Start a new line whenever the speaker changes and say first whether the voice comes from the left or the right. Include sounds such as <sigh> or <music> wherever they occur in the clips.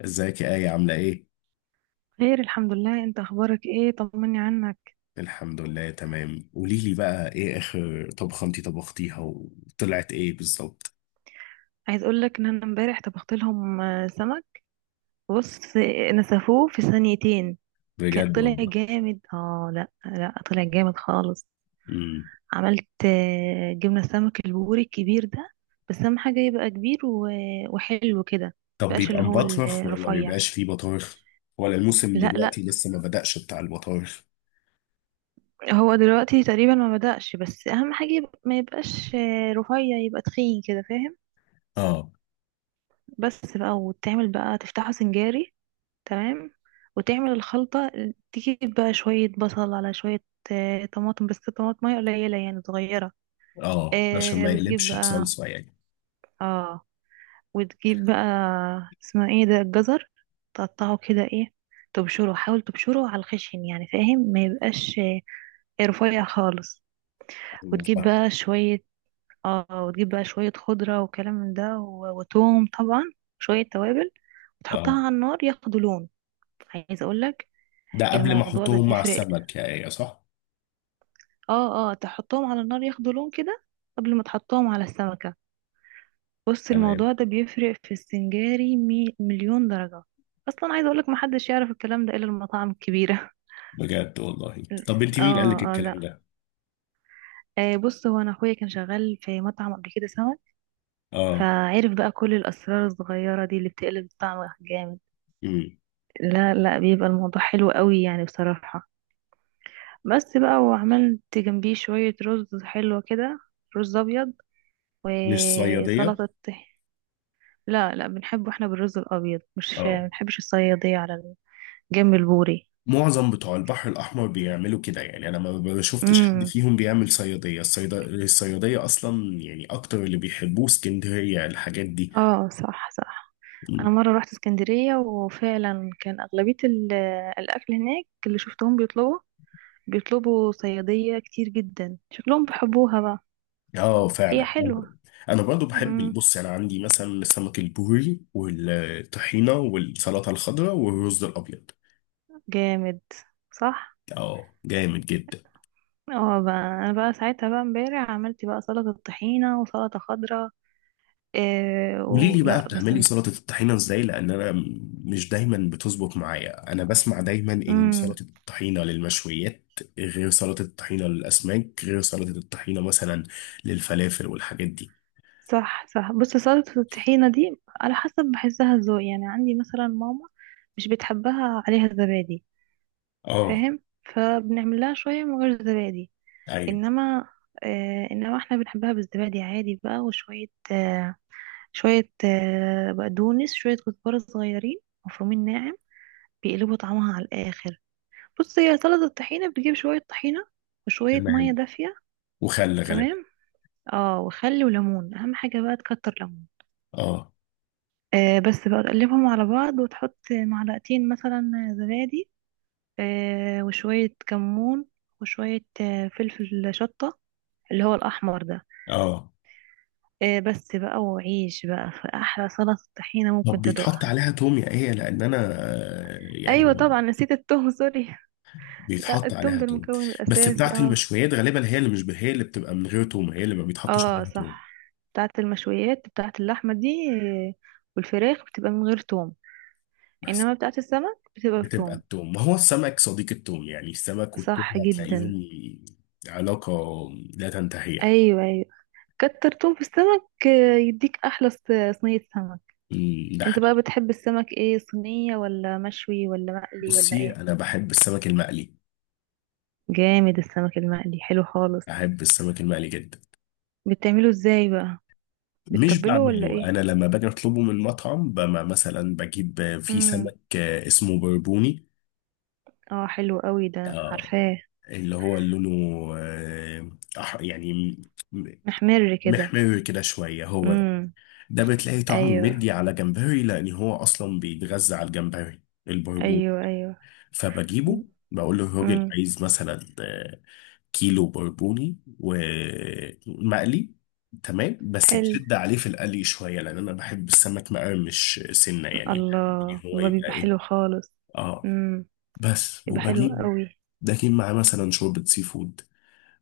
left: ازيك يا آية عاملة ايه؟
right: خير، الحمد لله. انت اخبارك ايه؟ طمني عنك.
left: الحمد لله تمام. قولي لي بقى ايه اخر طبخة انتي طبختيها وطلعت ايه بالظبط؟
right: عايز اقول لك ان انا امبارح طبخت لهم سمك. بص، نسفوه في ثانيتين.
left: بجد
right: طلع
left: والله.
right: جامد. اه، لا لا، طلع جامد خالص.
left: امم.
right: عملت جبنة سمك البوري الكبير ده. بس اهم حاجة يبقى كبير وحلو كده.
left: طب
right: مبقاش
left: بيبقى
right: اللي هو
left: مبطرخ ولا ما
right: الرفيع.
left: بيبقاش فيه بطارخ؟ ولا الموسم
right: لا لا.
left: دلوقتي لسه ما بدأش بتاع البطارخ؟
right: هو دلوقتي تقريبا ما بدأش، بس اهم حاجة يبقى ما يبقاش رفيع، يبقى تخين كده، فاهم؟
left: اه.
right: بس بقى وتعمل بقى تفتحه سنجاري. تمام. وتعمل الخلطة. تجيب بقى شوية بصل على شوية طماطم، بس طماطمية قليلة يعني، صغيرة.
left: اه، عشان ما
right: وتجيب
left: يقلبش
right: بقى.
left: بصلصة يعني.
right: اه. وتجيب بقى. اسمه ايه ده؟ الجزر. تقطعه كده، ايه، تبشره. حاول تبشره على الخشن يعني، فاهم؟ ما يبقاش رفيع خالص.
left: ايوه،
right: وتجيب
left: فاهم.
right: بقى شوية. اه وتجيب بقى شوية خضرة وكلام من ده وتوم طبعا. شوية توابل. وتحطها
left: اه.
right: على النار ياخدوا لون. عايز اقولك،
left: ده قبل ما
right: الموضوع ده
left: احطهم مع
right: بيفرق.
left: السمك يا آية صح؟
right: اه اه، تحطهم على النار ياخدوا لون كده قبل ما تحطهم على السمكة. بص،
left: تمام.
right: الموضوع ده بيفرق في السنجاري مليون درجة. اصلا عايزة اقولك، محدش يعرف الكلام ده الا المطاعم الكبيرة. <laughs>
left: بجد والله. طب انتي مين قال لك
right: اه اه. لا.
left: الكلام ده؟
right: بص، هو انا اخويا كان شغال في مطعم قبل كده سمك.
left: اه.
right: فعرف بقى كل الاسرار الصغيرة دي اللي بتقلب الطعم جامد.
left: امم.
right: لا لا، بيبقى الموضوع حلو قوي يعني بصراحة. بس بقى، وعملت جنبيه شوية رز حلوة كده. رز ابيض.
left: مش صيادية؟
right: وسلطة. لا لا، بنحبه احنا بالرز الابيض، مش
left: اه.
right: بنحبش الصياديه على الجنب البوري.
left: معظم بتوع البحر الأحمر بيعملوا كده، يعني أنا ما شفتش حد
right: امم.
left: فيهم بيعمل صيادية. الصيادية أصلا، يعني أكتر اللي بيحبوه اسكندرية الحاجات دي.
right: اه، صح صح. انا
left: مم.
right: مره رحت اسكندريه، وفعلا كان اغلبيه الاكل هناك اللي شفتهم بيطلبوا بيطلبوا صياديه كتير جدا، شكلهم بيحبوها بقى.
left: آه،
right: هي
left: فعلا. أنا
right: حلوه.
left: أنا برضو بحب.
right: امم.
left: بص أنا عندي مثلا سمك البوري والطحينة والسلطة الخضراء والرز الأبيض.
right: جامد. صح.
left: آه، جامد جدا.
right: اه بقى، انا بقى ساعتها بقى امبارح عملت بقى سلطه طحينه وسلطه خضراء. إيه
left: قولي لي
right: ولا
left: بقى
right: بس.
left: بتعملي سلطة الطحينة ازاي، لان انا مش دايما بتظبط معايا. انا بسمع دايما ان
right: امم.
left: سلطة الطحينة للمشويات، غير سلطة الطحينة للاسماك، غير سلطة الطحينة مثلا للفلافل والحاجات دي.
right: صح صح. بص، سلطة الطحينة دي على حسب، بحسها ذوق يعني. عندي مثلا ماما مش بتحبها عليها زبادي،
left: اه.
right: فاهم؟ فبنعمل لها شوية من غير زبادي.
left: ايوه.
right: انما، انما احنا بنحبها بالزبادي عادي بقى، وشوية آه شوية بقدونس، شوية كزبرة صغيرين مفرومين ناعم، بيقلبوا طعمها على الآخر. بص، هي سلطة الطحينة بتجيب شوية طحينة وشوية مية
left: تمام.
right: دافية،
left: وخل غالبا.
right: تمام، اه، وخل وليمون، اهم حاجة بقى تكتر ليمون.
left: اه.
right: بس بقى تقلبهم على بعض وتحط معلقتين مثلا زبادي، وشوية كمون، وشوية فلفل شطة، اللي هو الأحمر ده.
left: اه.
right: بس بقى وعيش بقى، في أحلى سلطة طحينة ممكن
left: طب بيتحط
right: تدوقها.
left: عليها توم يا ايه؟ لان انا يعني
right: أيوة طبعا، نسيت التوم، سوري. <laughs> لا،
left: بيتحط
right: التوم
left: عليها
right: ده
left: توم.
right: المكون
left: بس
right: الأساسي،
left: بتاعت
right: اه.
left: المشويات غالبا هي اللي مش هي اللي بتبقى من غير توم، هي اللي ما بيتحطش
right: اه،
left: عليها توم.
right: صح. بتاعت المشويات، بتاعت اللحمة دي، آه، والفراخ بتبقى من غير توم.
left: بس.
right: إنما بتاعت السمك بتبقى
left: بتبقى
right: بتوم.
left: التوم. ما هو السمك صديق التوم، يعني السمك والتوم
right: صح جدا.
left: هتلاقيهم علاقة لا تنتهي.
right: أيوة أيوة. كتر تون في السمك يديك احلى صينية سمك.
left: أمم، ده
right: انت بقى
left: حقيقي.
right: بتحب السمك ايه، صينية ولا مشوي ولا مقلي ولا
left: بصي،
right: ايه؟
left: أنا بحب السمك المقلي.
right: جامد، السمك المقلي حلو خالص.
left: بحب السمك المقلي جدا.
right: بتعمله ازاي بقى؟
left: مش
right: بتتبله ولا
left: بعمله،
right: ايه؟
left: أنا لما باجي أطلبه من مطعم، بما مثلا بجيب في
right: امم.
left: سمك اسمه بربوني.
right: اه، حلو قوي ده،
left: آه،
right: عارفاه.
left: اللي هو لونه آه، يعني م-
right: محمر كده.
left: محمر كده شوية، هو ده.
right: امم.
left: ده بتلاقي طعمه
right: ايوه
left: مدي على جمبري، لأن هو أصلا بيتغذى على الجمبري، البربوني.
right: ايوه. ايوه.
left: فبجيبه بقول له الراجل
right: امم.
left: عايز مثلا كيلو بربوني ومقلي. تمام، بس
right: حلو.
left: تشد عليه في القلي شويه، لان انا بحب السمك مقرمش سنه، يعني بحب ان
right: الله
left: هو
right: الله،
left: يبقى
right: بيبقى
left: ايه.
right: حلو خالص.
left: اه.
right: امم.
left: بس
right: بيبقى حلو قوي.
left: بجيب معاه مثلا شوربه سي فود،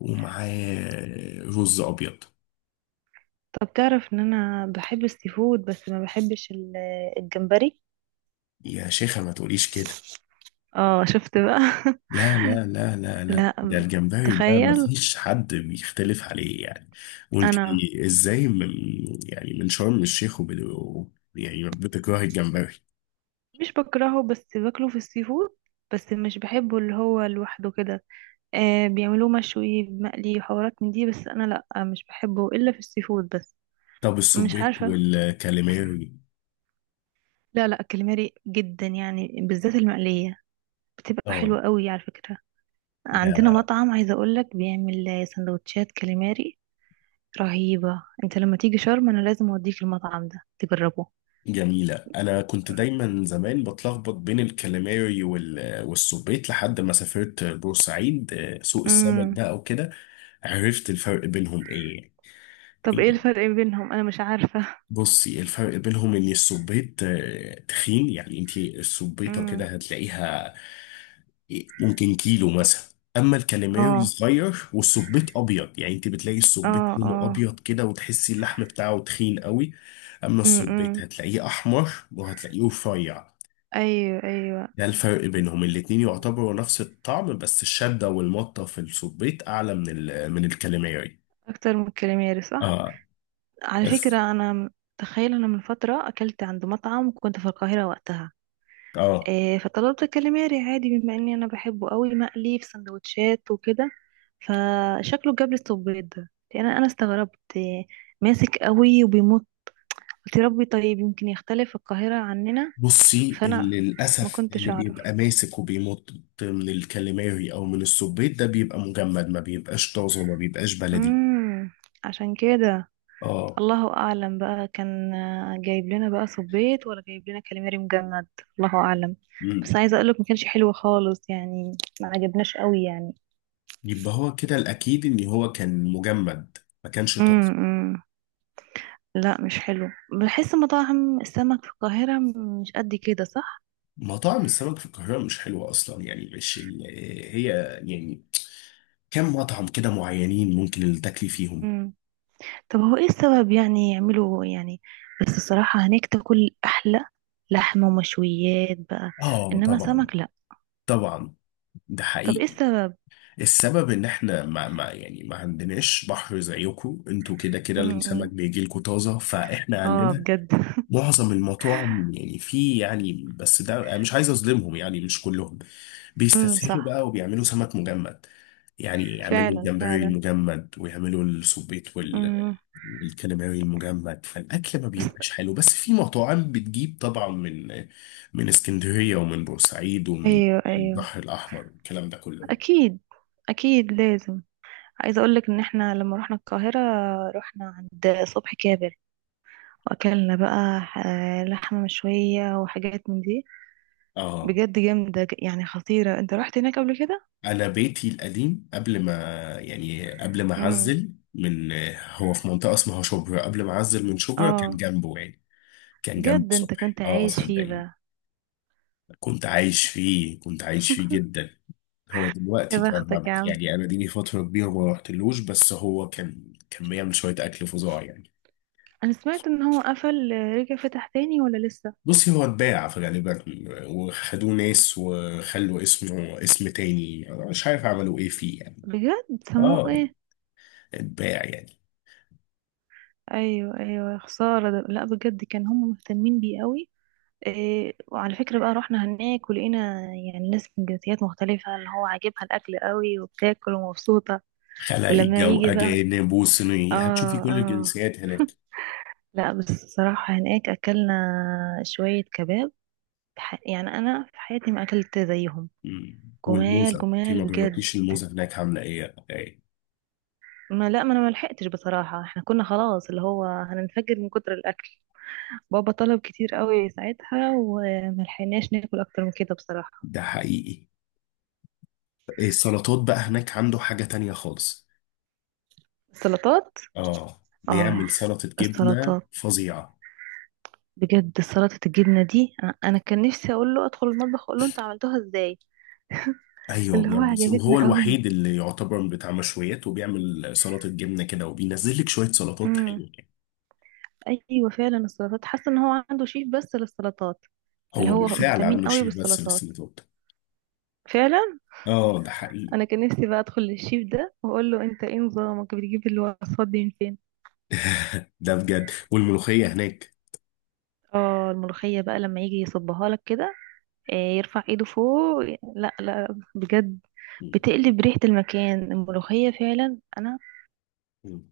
left: ومعاه رز ابيض.
right: طب تعرف ان انا بحب السي فود، بس ما بحبش الجمبري.
left: يا شيخه ما تقوليش كده.
right: اه، شفت بقى. <laughs>
left: لا، لا، لا، لا، لا،
right: لا.
left: ده الجمبري ده
right: تخيل.
left: مفيش حد بيختلف عليه يعني. وانت،
right: انا
left: ازاي؟ من، يعني من شرم الشيخ وبدو، يعني بتكره الجمبري؟
right: مش بكرهه، بس باكله في السي فود، بس مش بحبه اللي هو لوحده كده. بيعملوه مشوي، مقلي، وحوارات من دي، بس انا لا، مش بحبه الا في السي فود بس.
left: طب
right: مش
left: السبيط
right: عارفه.
left: والكاليماري؟
right: لا لا، كاليماري جدا يعني بالذات المقليه، بتبقى
left: اه،
right: حلوه قوي على فكره. عندنا
left: ده
right: مطعم عايزه اقول لك بيعمل سندوتشات كاليماري رهيبه. انت لما تيجي شرم انا لازم اوديك المطعم ده تجربه.
left: جميلة. أنا كنت دايما زمان بتلخبط بين الكاليماري والسبيط لحد ما سافرت بورسعيد، سوق السمك
right: مم.
left: ده أو كده. عرفت الفرق بينهم إيه يعني؟
right: طب ايه الفرق بينهم؟ انا مش عارفة.
left: بصي، الفرق بينهم ان السبيط تخين، يعني انت السبيطه كده
right: امم.
left: هتلاقيها ممكن كيلو مثلا. اما الكاليماري
right: اه
left: صغير والسبيط ابيض، يعني انت بتلاقي السبيط
right: اه
left: لونه
right: اه.
left: ابيض كده وتحسي اللحم بتاعه تخين قوي. اما السبيط
right: امم.
left: هتلاقيه احمر، وهتلاقيه رفيع.
right: ايوه ايوه.
left: ده الفرق بينهم، الاتنين يعتبروا نفس الطعم، بس الشده والمطه في السبيط اعلى من من الكاليماري.
right: اكتر من الكاليماري، صح.
left: اه.
right: على
left: بس.
right: فكرة انا، تخيل، انا من فترة اكلت عند مطعم كنت في القاهرة وقتها.
left: اه.
right: إيه، فطلبت الكاليماري عادي بما اني انا بحبه قوي مقلي في سندوتشات وكده. فشكله جاب لي الصبيط ده، لان انا استغربت، إيه، ماسك قوي وبيمط. قلت يا ربي، طيب يمكن يختلف القاهرة عننا،
left: بصي،
right: فانا
left: اللي
right: ما
left: للأسف
right: كنتش
left: اللي
right: اعرف.
left: بيبقى ماسك وبيمط من الكاليماري أو من السبيط، ده بيبقى مجمد، ما بيبقاش طازه وما بيبقاش بلدي.
right: امم. عشان كده
left: اه.
right: الله اعلم بقى، كان جايب لنا بقى صبيط ولا جايب لنا كاليماري مجمد. الله اعلم.
left: مم.
right: بس عايزه اقولك ما كانش حلو خالص يعني، ما عجبناش قوي يعني.
left: يبقى هو كده الأكيد إن هو كان مجمد، ما كانش طازه.
right: امم. لا، مش حلو. بحس مطاعم السمك في القاهره مش قد كده، صح؟
left: مطاعم السمك في القاهرة مش حلوة أصلا، يعني مش هي، يعني، كم مطعم كده معينين ممكن اللي تاكلي فيهم.
right: امم. طب هو ايه السبب يعني، يعملوا يعني؟ بس الصراحه هناك تاكل احلى لحمه ومشويات بقى،
left: آه،
right: انما
left: طبعا.
right: سمك لا.
left: طبعا. ده
right: طب ايه
left: حقيقي.
right: السبب؟
left: السبب ان احنا ما يعني ما عندناش بحر زيكم. انتوا كده كده السمك
right: امم.
left: بيجي لكم طازه، فاحنا
right: اه،
left: عندنا
right: بجد.
left: معظم المطاعم، يعني في، يعني، بس ده أنا مش عايز اظلمهم، يعني مش كلهم
right: امم.
left: بيستسهلوا
right: صح.
left: بقى وبيعملوا سمك مجمد. يعني يعملوا
right: فعلا
left: الجمبري
right: فعلا.
left: المجمد ويعملوا السبيط
right: امم.
left: والكاليماري المجمد، فالاكل ما
right: بس.
left: بيبقاش حلو. بس في مطاعم بتجيب طبعا من اسكندريه ومن بورسعيد ومن
right: ايوه ايوه.
left: البحر الاحمر والكلام ده كله.
right: اكيد. اكيد لازم. عايزه اقول لك ان احنا لما رحنا القاهره، رحنا عند صبحي كابر، واكلنا بقى لحمه مشويه وحاجات من دي.
left: اه،
right: بجد جامده، يعني خطيره. انت رحت هناك قبل كده؟
left: انا بيتي القديم قبل ما يعني قبل ما
right: امم.
left: اعزل من، هو في منطقه اسمها شبرا، قبل ما اعزل من شبرا كان
right: اه،
left: جنبه، يعني كان جنب
right: بجد؟ انت
left: صبحي،
right: كنت
left: اه
right: عايش فيه
left: صدقيني.
right: بقى؟
left: كنت عايش فيه، كنت عايش فيه
right: <laughs>
left: جدا. هو
right: يا
left: دلوقتي
right: بختك يا عم.
left: يعني انا دي لي فتره كبيره ما رحتلوش، بس هو كان بيعمل شويه اكل فظاع يعني.
right: انا سمعت ان هو قفل، رجع فتح تاني ولا لسه؟
left: بصي هو اتباع في غالبا، وخدوه ناس وخلوا اسمه اسم تاني، أنا مش عارف عملوا ايه فيه يعني.
right: بجد سموه
left: اه.
right: ايه؟
left: اتباع يعني.
right: ايوه ايوه، خساره ده. لا، بجد كان هم مهتمين بيه قوي. إيه، وعلى فكرة بقى، رحنا هناك ولقينا يعني ناس من جنسيات مختلفة اللي هو عاجبها الأكل قوي وبتاكل ومبسوطة. ولما
left: خلايجة
right: يجي بقى.
left: وأجانب وصينية، هتشوفي
right: اه.
left: كل
right: اه.
left: الجنسيات
right: <laughs>
left: هناك.
right: لا، بس الصراحة هناك أكلنا شوية كباب، يعني أنا في حياتي ما أكلت زيهم.
left: مم. والموزة
right: جمال
left: انت ما
right: جمال بجد.
left: جربتيش الموزة هناك عاملة ايه ايه؟
right: ما، لا، ما أنا ما لحقتش، بصراحة احنا كنا خلاص، اللي هو هننفجر من كتر الأكل. بابا طلب كتير قوي ساعتها، وما لحقناش ناكل أكتر من كده بصراحة.
left: ده حقيقي. السلطات بقى هناك عنده حاجة تانية خالص.
right: السلطات.
left: اه،
right: اه،
left: بيعمل سلطة جبنة
right: السلطات.
left: فظيعة.
right: بجد سلطة الجبنة دي، أنا كان نفسي أقول له أدخل المطبخ، أقول له أنت عملتوها إزاي.
left: ايوه،
right: اللي هو
left: بيعمل، وهو
right: عجبتنا قوي.
left: الوحيد اللي يعتبر بتاع مشويات وبيعمل سلطة جبنة كده وبينزل لك شوية سلطات
right: امم.
left: حلوة.
right: أيوة فعلا، السلطات، حاسة إن هو عنده شيف بس للسلطات. اللي
left: هو
right: هو
left: بالفعل
right: مهتمين
left: عنده
right: قوي
left: شيف بس
right: بالسلطات.
left: للسلطات.
right: فعلا.
left: اه، ده حقيقي.
right: أنا كان نفسي بقى أدخل للشيف ده وأقول له أنت إيه نظامك، بتجيب الوصفات دي من فين؟
left: ده بجد. والملوخية هناك.
right: اه، الملوخية بقى لما يجي يصبها لك كده، يرفع ايده فوق. لا لا، بجد،
left: مم.
right: بتقلب ريحة المكان الملوخية. فعلا أنا
left: مم.